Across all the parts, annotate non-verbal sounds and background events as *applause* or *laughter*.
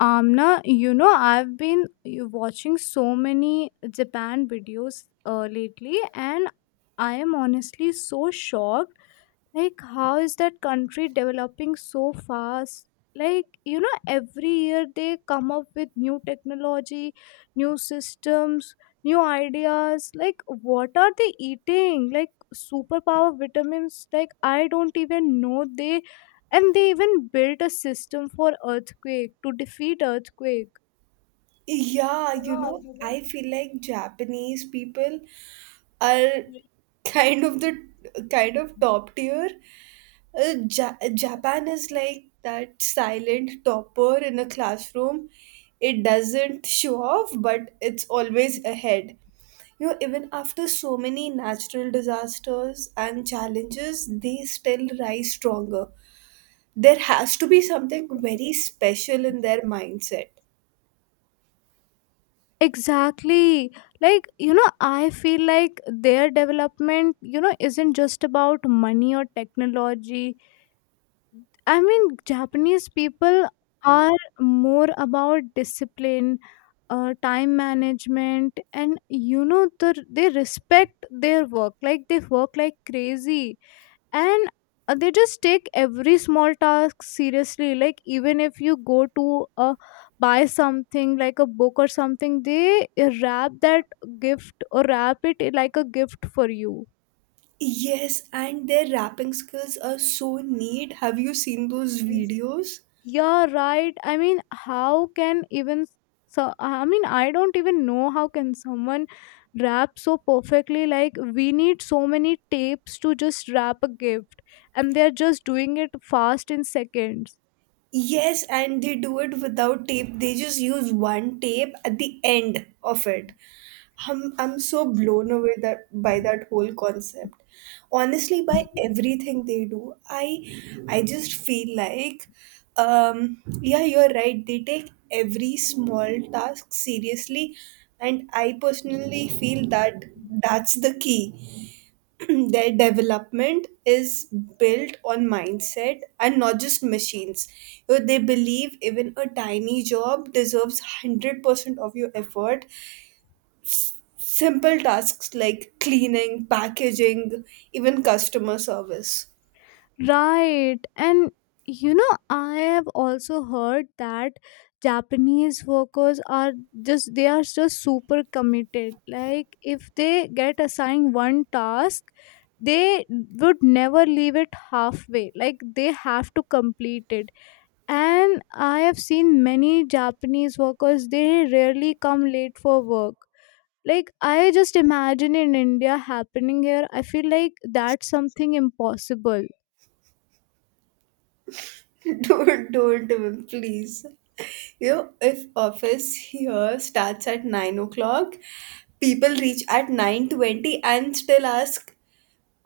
Amna, you know, I've been watching so many Japan videos lately, and I am honestly so shocked. Like how is that country developing so fast? Like you know every year they come up with new technology, new systems, new ideas. Like what are they eating? Like superpower vitamins? Like I don't even know they— and they even built a system for earthquake to defeat earthquake. Yeah, I feel like Japanese people are *laughs* kind of the kind of top tier. Japan is like that silent topper in a classroom. It doesn't show off, but it's always ahead. Even after so many natural disasters and challenges, they still rise stronger. There has to be something very special in their mindset. Exactly. Like you know I feel like their development you know isn't just about money or technology. I mean, Japanese people are more about discipline, time management, and you know, they respect their work. Like they work like crazy, and they just take every small task seriously. Like even if you go to buy something like a book or something, they wrap that gift, or wrap it like a gift for you. Yes, and their rapping skills are so neat. Have you seen those videos? You're right. I mean, how can even so? I mean, I don't even know how can someone wrap so perfectly. Like we need so many tapes to just wrap a gift, and they're just doing it fast in seconds. Yes, and they do it without tape. They just use one tape at the end of it. I'm so blown away that by that whole concept. Honestly, by everything they do, I just feel like yeah, you're right. They take every small task seriously, and I personally feel that that's the key. *clears throat* Their development is built on mindset and not just machines. They believe even a tiny job deserves 100% of your effort. Simple tasks like cleaning, packaging, even customer service. Right. And you know, I have also heard that Japanese workers are just, they are just super committed. Like, if they get assigned one task, they would never leave it halfway. Like, they have to complete it. And I have seen many Japanese workers, they rarely come late for work. Like, I just imagine in India happening here, I feel like that's something impossible. *laughs* Don't even, please. If office here starts at 9 o'clock, people reach at 9:20 and still ask,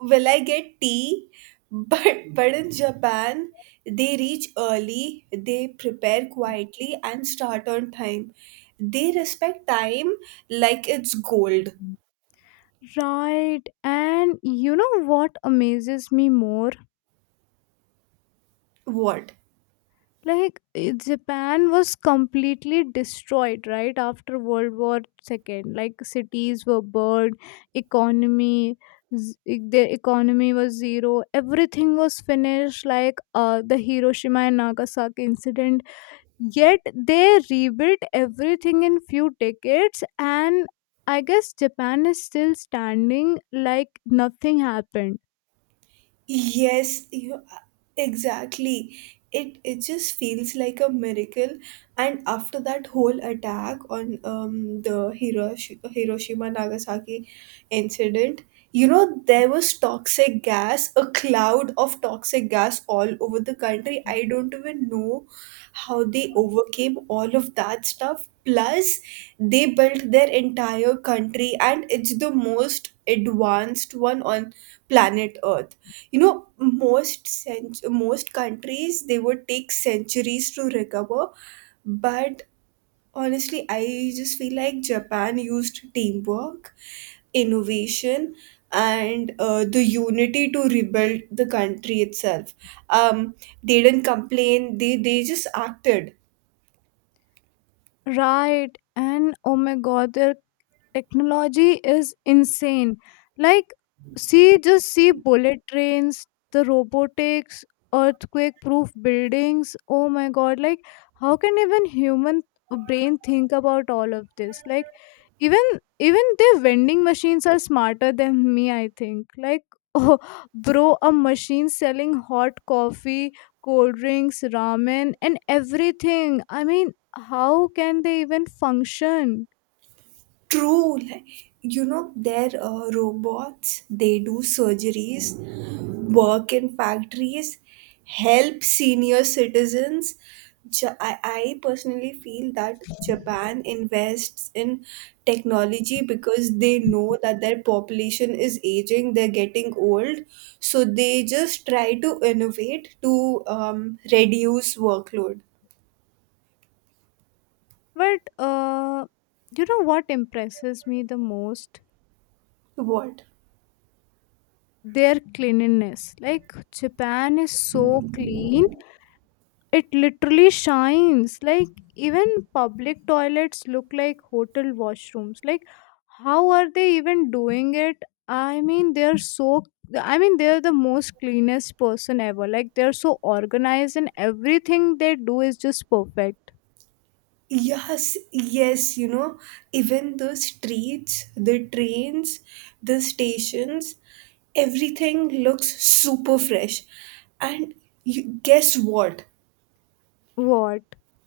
will I get tea? *laughs* But in Japan, they reach early, they prepare quietly and start on time. They respect time like it's gold. Right, and you know what amazes me more? What? Like eh, Japan was completely destroyed right after World War Second. Like cities were burned, economy, their economy was zero. Everything was finished, like the Hiroshima and Nagasaki incident. Yet they rebuilt everything in few decades, and I guess Japan is still standing like nothing happened. Yes, you exactly. It just feels like a miracle. And after that whole attack on the Hiroshima Nagasaki incident, there was toxic gas, a cloud of toxic gas all over the country. I don't even know how they overcame all of that stuff. Plus, they built their entire country, and it's the most advanced one on planet Earth. you know Most countries, they would take centuries to recover, but honestly I just feel like Japan used teamwork, innovation, and the unity to rebuild the country itself. um, they didn't complain, they just acted. Right, and oh my god, there technology is insane. Like, see, just see bullet trains, the robotics, earthquake proof buildings. Oh my god, like how can even human brain think about all of this? Like, even even their vending machines are smarter than me I think, like *laughs* oh bro, a machine selling hot coffee, cold drinks, ramen and everything. I mean how can they even function? True, like, their robots, they do surgeries, work in factories, help senior citizens. I personally feel that Japan invests in technology because they know that their population is aging, they're getting old. So they just try to innovate to reduce workload. But you know what impresses me the most? What? Their cleanliness. Like Japan is so clean, it literally shines. Like even public toilets look like hotel washrooms. Like how are they even doing it? I mean, they're so. I mean, they're the most cleanest person ever. Like they're so organized, and everything they do is just perfect. Yes, yes, even the streets, the trains, the stations, everything looks super fresh. And you, guess what? What?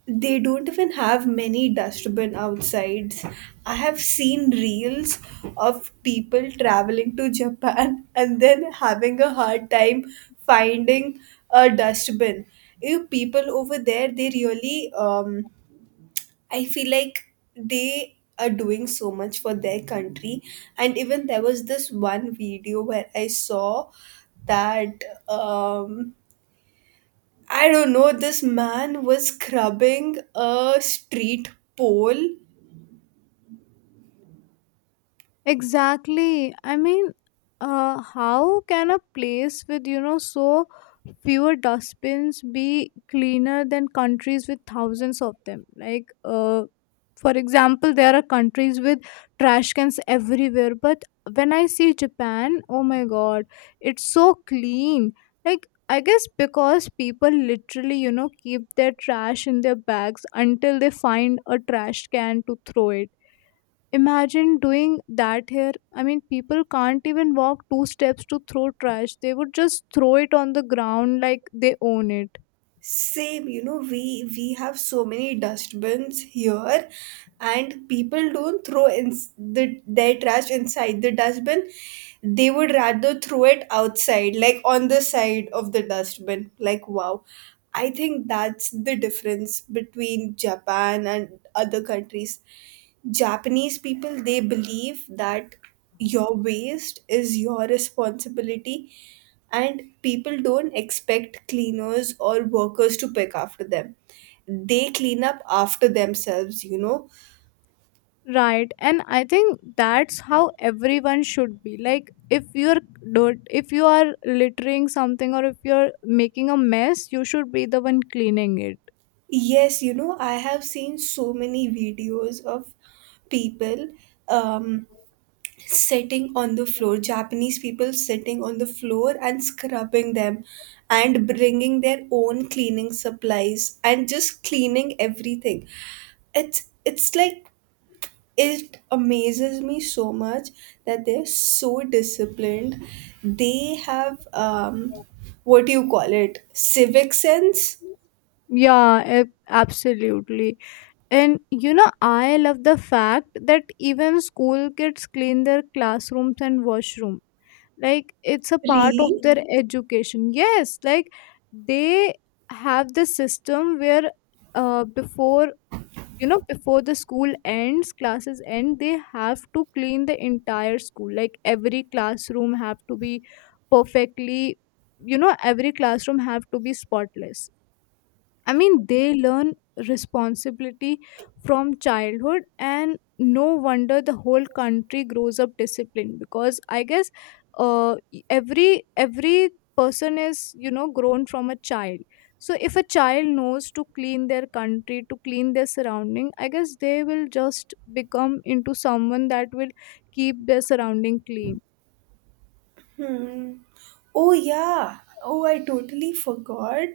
They don't even have many dustbin outsides. I have seen reels of people traveling to Japan *laughs* and then having a hard time finding a dustbin. You people over there, they really I feel like they are doing so much for their country. And even there was this one video where I saw that um, I don't know, this man was scrubbing a street pole. Exactly. I mean, how can a place with you know so fewer dustbins be cleaner than countries with thousands of them? Like, for example, there are countries with trash cans everywhere, but when I see Japan, oh my god, it's so clean. Like, I guess because people literally you know keep their trash in their bags until they find a trash can to throw it. Imagine doing that here. I mean, people can't even walk two steps to throw trash. They would just throw it on the ground like they own it. Same, we have so many dustbins here, and people don't throw in their trash inside the dustbin. They would rather throw it outside, like on the side of the dustbin. Like wow, I think that's the difference between Japan and other countries. Japanese people, they believe that your waste is your responsibility, and people don't expect cleaners or workers to pick after them. They clean up after themselves. Right. And I think that's how everyone should be. Like, if you're dirt, if you are littering something or if you're making a mess, you should be the one cleaning it. Yes, I have seen so many videos of people um sitting on the floor, Japanese people sitting on the floor and scrubbing them and bringing their own cleaning supplies and just cleaning everything. It's like it amazes me so much that they're so disciplined. They have what do you call it? Civic sense, Yeah, absolutely. And you know, I love the fact that even school kids clean their classrooms and washroom. Like it's a part of really? their education. Yes, like they have the system where before, you know, before the school ends, classes end, they have to clean the entire school. Like every classroom have to be perfectly, you know, every classroom have to be spotless. I mean, they learn responsibility from childhood, and no wonder the whole country grows up disciplined because I guess every person is you know grown from a child. So if a child knows to clean their country, to clean their surrounding, I guess they will just become into someone that will keep their surrounding clean. Hmm. Oh yeah. Oh, I totally forgot,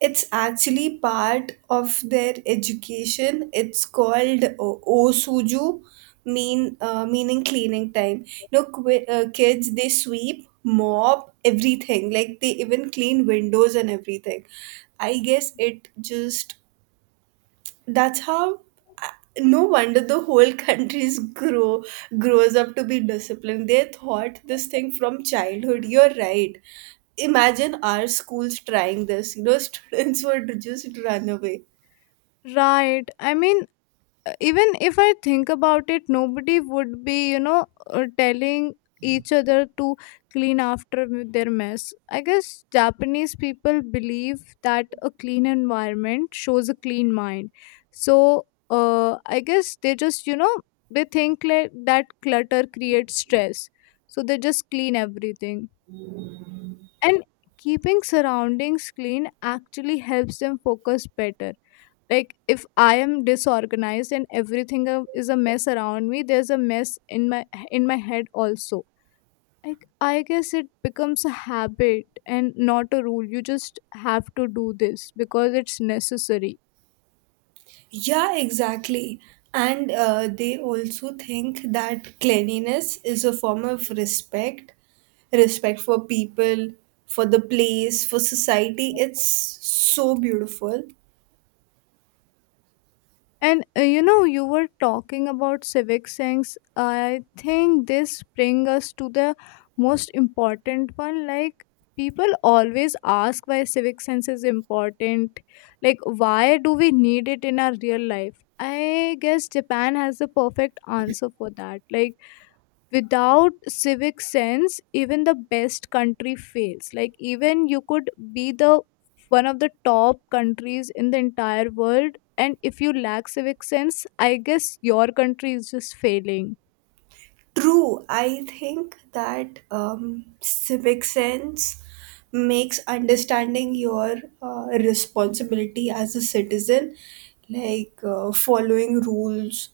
it's actually part of their education. It's called osuju, mean meaning cleaning time. Kids, they sweep, mop everything. Like they even clean windows and everything. I guess it just, that's how, no wonder the whole *laughs* countries grow grows up to be disciplined. They thought this thing from childhood, you're right. Imagine our schools trying this, *laughs* students would just run away. Right. I mean, even if I think about it, nobody would be you know telling each other to clean after their mess. I guess Japanese people believe that a clean environment shows a clean mind. So I guess they just you know they think like that clutter creates stress, so they just clean everything, and keeping surroundings clean actually helps them focus better. Like if I am disorganized and everything is a mess around me, there's a mess in my head also. Like I guess it becomes a habit and not a rule. You just have to do this because it's necessary. Yeah, exactly. And they also think that cleanliness is a form of respect, respect for people, for the place, for society. It's so beautiful. And you know, you were talking about civic sense. I think this brings us to the most important one. Like, people always ask why civic sense is important. Like, why do we need it in our real life? I guess Japan has the perfect answer for that. Like, without civic sense even the best country fails. Like, even you could be the one of the top countries in the entire world, and if you lack civic sense I guess your country is just failing. True, I think that civic sense makes understanding your responsibility as a citizen, like following rules,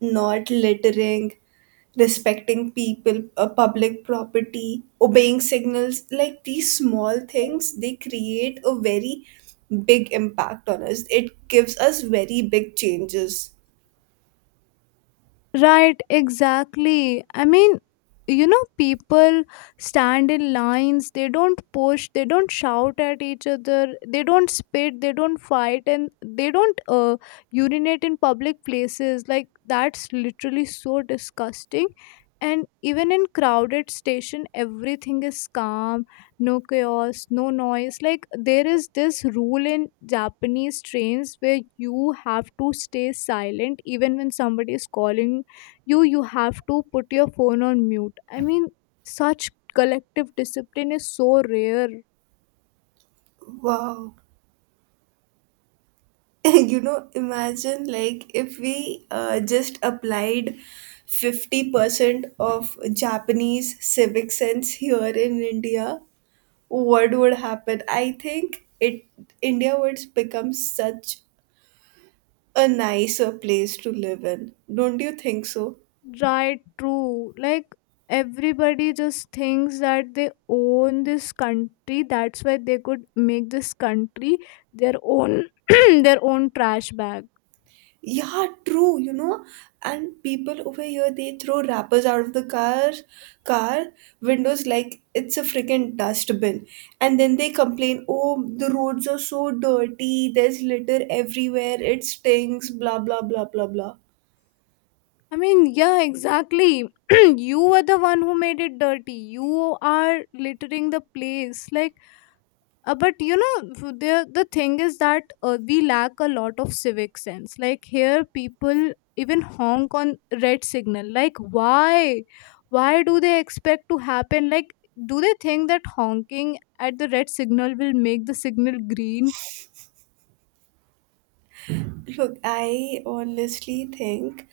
not littering, respecting people, public property, obeying signals. Like these small things, they create a very big impact on us. It gives us very big changes. Right, exactly. I mean, you know, people stand in lines, they don't push, they don't shout at each other, they don't spit, they don't fight, and they don't urinate in public places. Like, that's literally so disgusting. And even in crowded station, everything is calm, no chaos, no noise. Like there is this rule in Japanese trains where you have to stay silent even when somebody is calling you. You have to put your phone on mute. I mean such collective discipline is so rare. Wow. *laughs* Imagine, like, if we just applied 50% of Japanese civic sense here in India, what would happen? I think it India would become such a nicer place to live in, don't you think so? Right, true. Like everybody just thinks that they own this country, that's why they could make this country their own *clears throat* their own trash bag. Yeah, true. And people over here, they throw wrappers out of the car windows like it's a freaking dustbin. And then they complain, "Oh, the roads are so dirty. There's litter everywhere. It stinks, blah blah blah blah blah." I mean yeah, exactly. *clears throat* You were the one who made it dirty. You are littering the place. Like, but you know the thing is that we lack a lot of civic sense. Like here people even honk on red signal. Like why? Why do they expect to happen? Like do they think that honking at the red signal will make the signal green? Look, I honestly think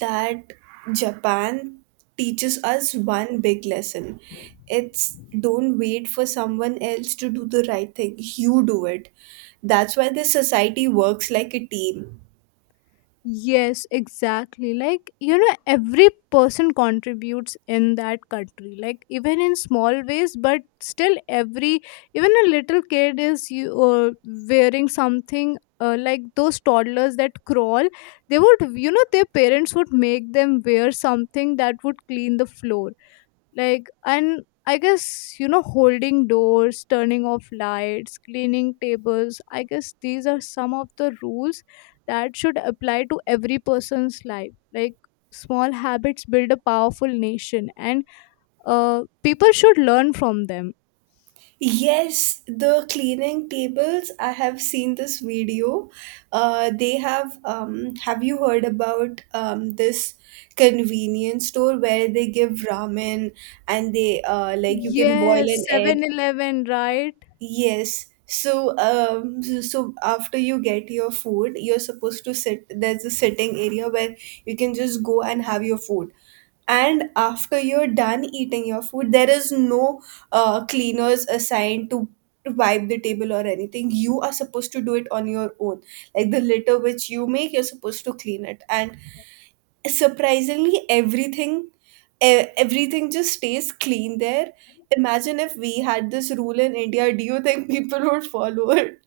that Japan teaches us one big lesson. It's don't wait for someone else to do the right thing. You do it. That's why this society works like a team. Yes, exactly. Like, you know, every person contributes in that country, like, even in small ways, but still, every even a little kid is you wearing something like those toddlers that crawl. They would, you know, their parents would make them wear something that would clean the floor. Like, and I guess you know holding doors, turning off lights, cleaning tables, I guess these are some of the rules that should apply to every person's life. Like small habits build a powerful nation, and people should learn from them. Yes, the cleaning tables, I have seen this video. They have you heard about this convenience store where they give ramen, and they like, you can boil Yes, an egg? 7-Eleven, right. Yes. So after you get your food, you're supposed to sit. There's a sitting area where you can just go and have your food. And after you're done eating your food, there is no cleaners assigned to wipe the table or anything. You are supposed to do it on your own. Like the litter which you make, you're supposed to clean it. And surprisingly everything just stays clean there. Imagine if we had this rule in India, do you think people would follow it?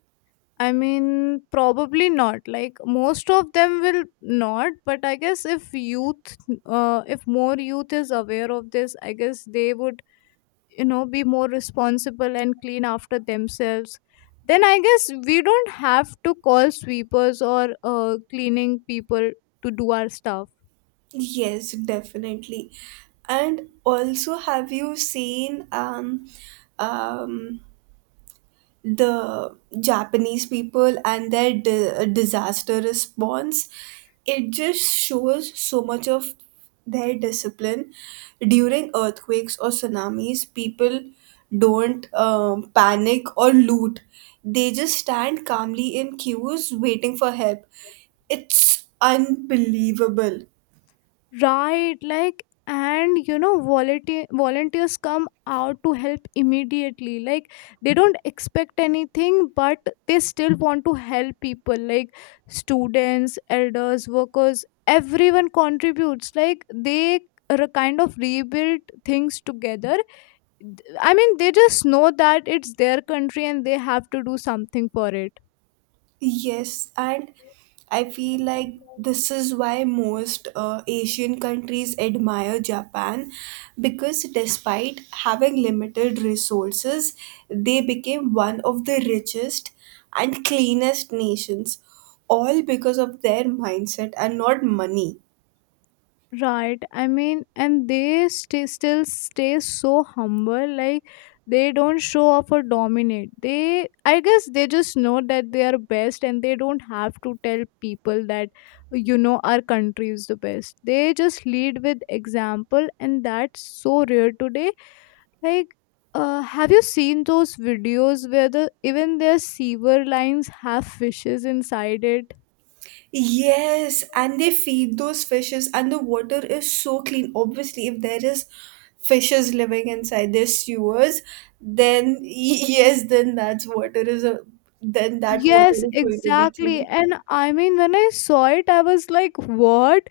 I mean, probably not. Like most of them will not, but I guess if youth, if more youth is aware of this, I guess they would you know be more responsible and clean after themselves. Then I guess we don't have to call sweepers or cleaning people to do our stuff. Yes, definitely. And also have you seen um the Japanese people and their disaster response? It just shows so much of their discipline. During earthquakes or tsunamis, people don't panic or loot. They just stand calmly in queues waiting for help. It's unbelievable. Right, like, and you know volunteers come out to help immediately. Like they don't expect anything but they still want to help people. Like students, elders, workers, everyone contributes. Like they kind of rebuild things together. I mean, they just know that it's their country and they have to do something for it. Yes, and I feel like this is why most Asian countries admire Japan, because despite having limited resources, they became one of the richest and cleanest nations, all because of their mindset and not money. Right. I mean, and they stay, still stay so humble. Like, they don't show off or dominate. They, I guess, they just know that they are best and they don't have to tell people that, you know, our country is the best. They just lead with example, and that's so rare today. Like, have you seen those videos where the even their sewer lines have fishes inside it? Yes, and they feed those fishes, and the water is so clean. Obviously, if there is fishes living inside their sewers, then yes, then that's water is a then that water Yes, is going to be exactly. clean. And I mean, when I saw it, I was like, what?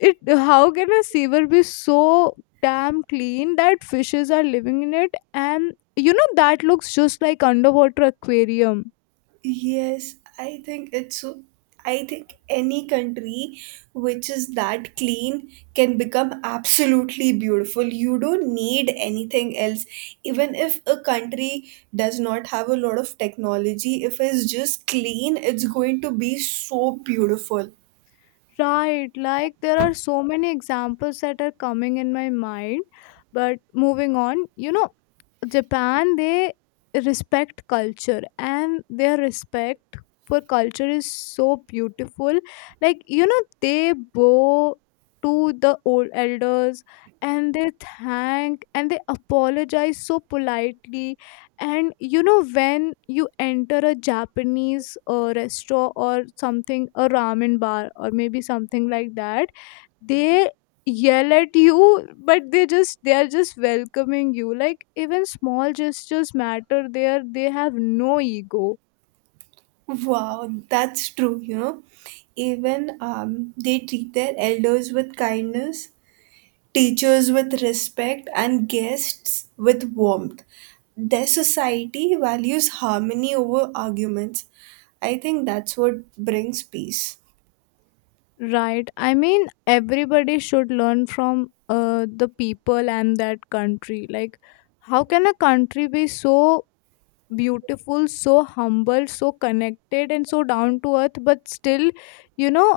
It how can a sewer be so damn clean that fishes are living in it? And you know, that looks just like underwater aquarium. Yes, I think it's so. I think any country which is that clean can become absolutely beautiful. You don't need anything else. Even if a country does not have a lot of technology, if it's just clean, it's going to be so beautiful. Right, like there are so many examples that are coming in my mind. But moving on, you know, Japan they respect culture and their respect for culture is so beautiful. Like you know they bow to the old elders, and they thank and they apologize so politely. And you know when you enter a Japanese restaurant or something, a ramen bar or maybe something like that, they yell at you, but they just they are just welcoming you. Like even small gestures matter there. They have no ego. Wow, that's true. Even they treat their elders with kindness, teachers with respect, and guests with warmth. Their society values harmony over arguments. I think that's what brings peace. Right, I mean everybody should learn from the people and that country. Like how can a country be so beautiful, so humble, so connected and so down to earth but still you know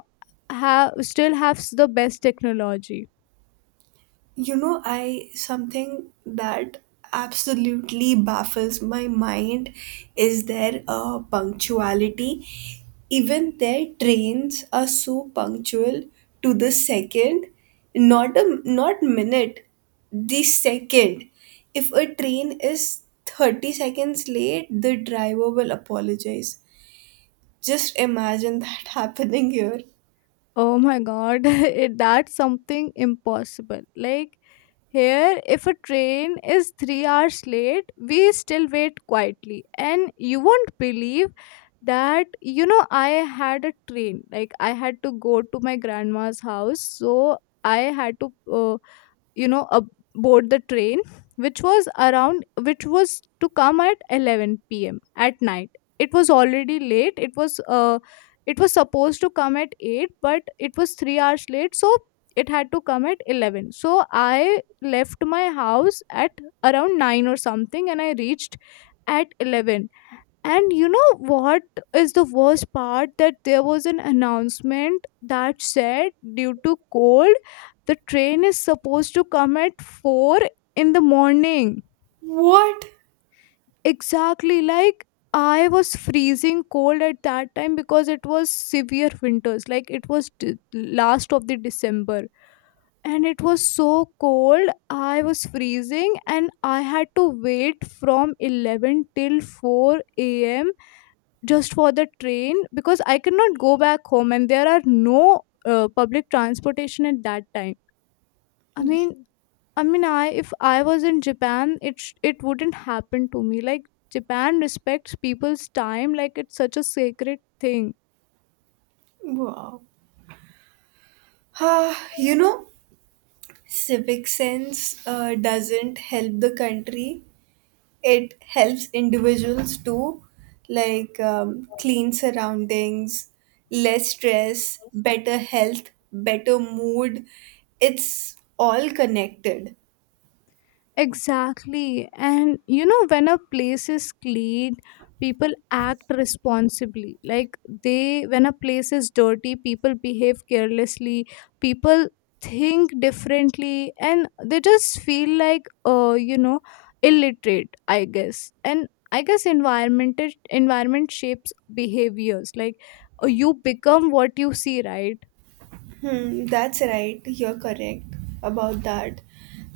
have still has the best technology? I Something that absolutely baffles my mind is their punctuality. Even their trains are so punctual to the second, not minute, the second. If a train is 30 seconds late, the driver will apologize. Just imagine that *laughs* happening here. Oh my god, *laughs* that's something impossible. Like here, if a train is 3 hours late, we still wait quietly. And you won't believe that, I had a train. Like I had to go to my grandma's house. So I had to aboard the train which was to come at 11 p.m. at night. It was already late. It was supposed to come at 8, but it was 3 hours late, so it had to come at 11. So I left my house at around 9 or something, and I reached at 11. And you know what is the worst part? That there was an announcement that said, due to cold, the train is supposed to come at 4 in the morning. What? Exactly. Like, I was freezing cold at that time because it was severe winters. Like, it was last of the December. And it was so cold, I was freezing, and I had to wait from 11 till 4 a.m. just for the train because I cannot go back home and there are no public transportation at that time. I mean, I mean, I if I was in Japan, it wouldn't happen to me. Like Japan respects people's time, like it's such a sacred thing. Wow. Ah, civic sense doesn't help the country, it helps individuals too. Like clean surroundings, less stress, better health, better mood. It's all connected. Exactly. And you know, when a place is clean, people act responsibly. Like they, when a place is dirty, people behave carelessly, people think differently, and they just feel like, illiterate, I guess. And I guess environment shapes behaviors. Like you become what you see, right? Hmm, that's right. You're correct about that.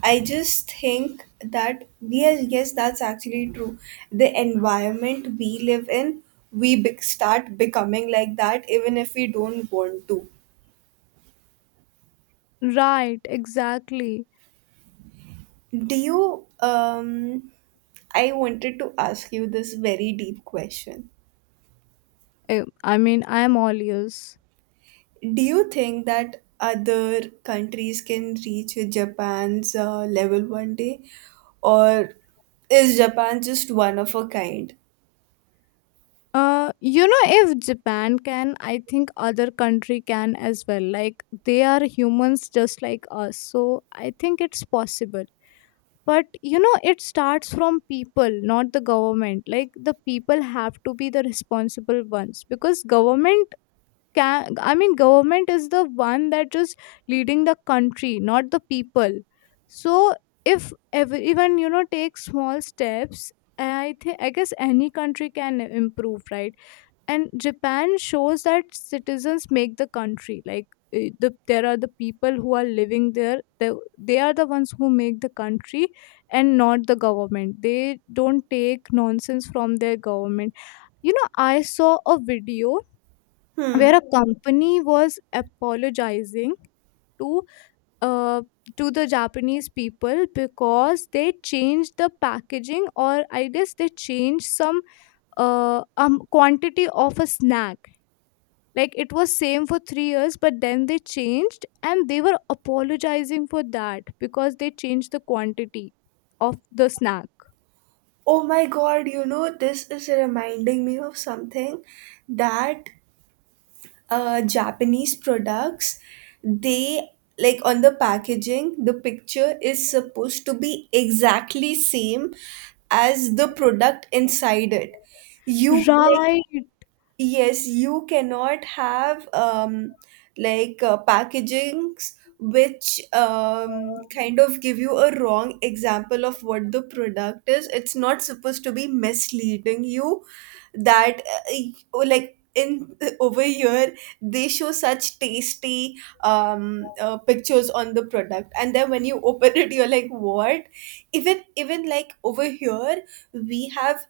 I just think that, yes, yes, that's actually true. The environment we live in, we start becoming like that, even if we don't want to. Right, exactly. Do you? I wanted to ask you this very deep question. I mean, I am all ears. Do you think that other countries can reach Japan's level one day, or is Japan just one of a kind? If Japan can, I think other country can as well. Like they are humans just like us, so I think it's possible. But it starts from people, not the government. Like the people have to be the responsible ones because government can. I mean, government is the one that just leading the country, not the people. So if even take small steps, I think I guess any country can improve, right? And Japan shows that citizens make the country. Like there are the people who are living there. They are the ones who make the country and not the government. They don't take nonsense from their government. I saw a video Hmm. where a company was apologizing to uh, to the Japanese people because they changed the packaging, or I guess they changed some quantity of a snack. Like, it was same for 3 years, but then they changed, and they were apologizing for that because they changed the quantity of the snack. Oh my God, this is reminding me of something that Japanese products, they, like, on the packaging, the picture is supposed to be exactly same as the product inside it. You like, Yes, you cannot have like packagings which Right. kind of give you a wrong example of what the product is. It's not supposed to be misleading you, that uh, oh, like in *laughs* over here they show such tasty pictures on the product, and then when you *laughs* open it you're like what. Even like over here we have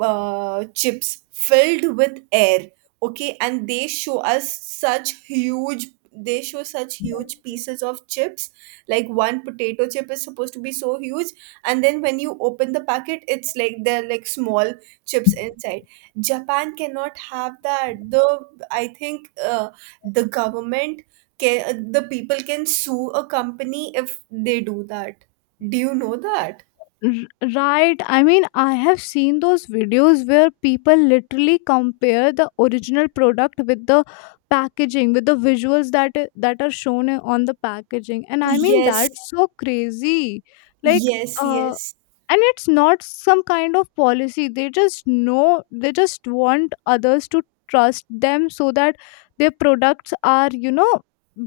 chips filled with air, okay, and they show us such huge they show such huge pieces of chips. Like one potato chip is supposed to be so huge, and then when you open the packet it's like they're like small chips inside. Japan cannot have that. The I think the government the people can sue a company if they do that. Do you know that? Right, I mean, I have seen those videos where people literally compare the original product with the packaging, with the visuals that are shown on the packaging, and I mean Yes, that's so crazy. Like, yes, uh yes. and it's not some kind of policy. They just know, they just want others to trust them so that their products are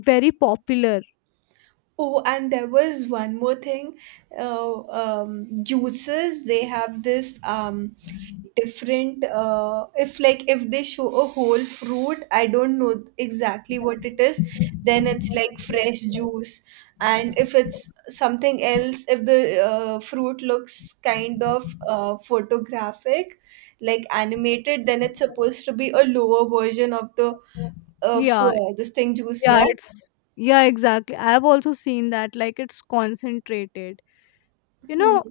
very popular. Oh, and there was one more thing. Juices, they have this different. If, they show a whole fruit, I don't know exactly what it is. Then it's like fresh juice, and if it's something else, if the fruit looks kind of photographic, like animated, then it's supposed to be a lower version of the Yeah. This thing juice. Yeah, Yeah. it's yeah, exactly. I've also seen that like it's concentrated. You Hmm. know,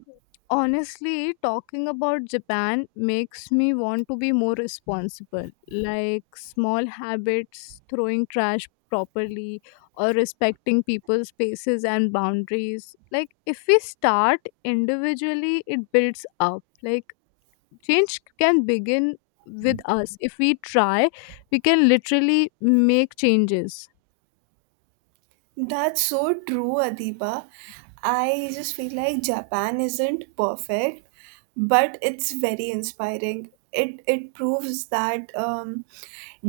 honestly, talking about Japan makes me want to be more responsible. Like small habits, throwing trash properly or respecting people's spaces and boundaries. Like if we start individually, it builds up. Like change can begin with us. If we try, we can literally make changes. That's so true, Adiba. I just feel like Japan isn't perfect, but it's very inspiring. It proves that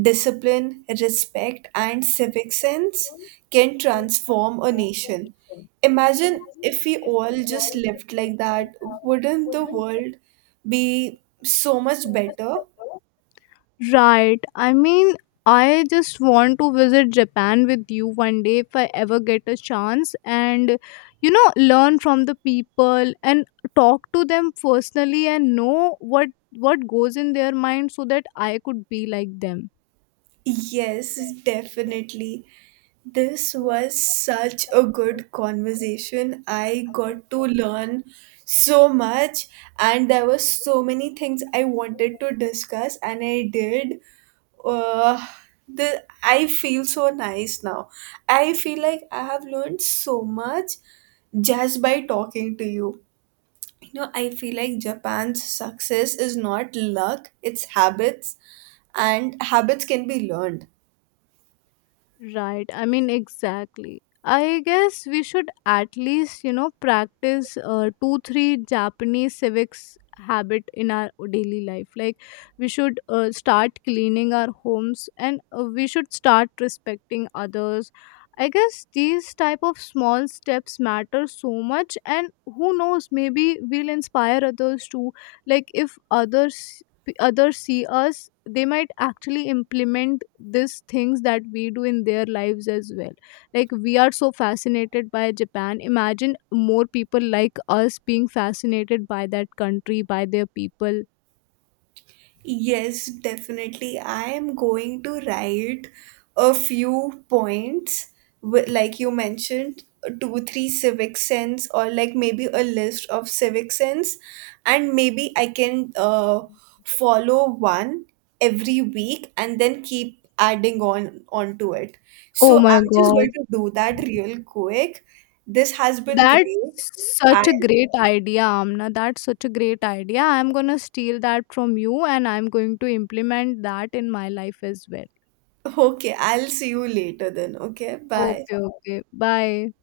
discipline, respect, and civic sense can transform a nation. Imagine if we all just lived like that, wouldn't the world be so much better? Right. I mean, I just want to visit Japan with you one day if I ever get a chance and, learn from the people and talk to them personally and know what goes in their mind so that I could be like them. Yes, definitely. This was such a good conversation. I got to learn so much, and there were so many things I wanted to discuss, and I did. Uh, the I feel so nice now. I feel like I have learned so much just by talking to you. I feel like Japan's success is not luck, it's habits, and habits can be learned. Right. I mean, exactly. I guess we should at least, practice two, three Japanese civics habit in our daily life. Like, we should start cleaning our homes, and we should start respecting others. I guess these type of small steps matter so much, and who knows, maybe we'll inspire others too. Like, if others see us, they might actually implement these things that we do in their lives as well. Like, we are so fascinated by Japan. Imagine more people like us being fascinated by that country, by their people. Yes, definitely. I am going to write a few points, like you mentioned, two, three civic sense, or like maybe a list of civic sense, and maybe I can follow one every week and then keep adding on onto it. So Oh my I'm just god, going to do that real quick. This has been that's great. I such a great idea, Amna. That's such a great idea. I'm going to steal that from you, and I'm going to implement that in my life as well. *laughs* okay. I'll see you later then. Okay, bye. Okay. Okay, bye.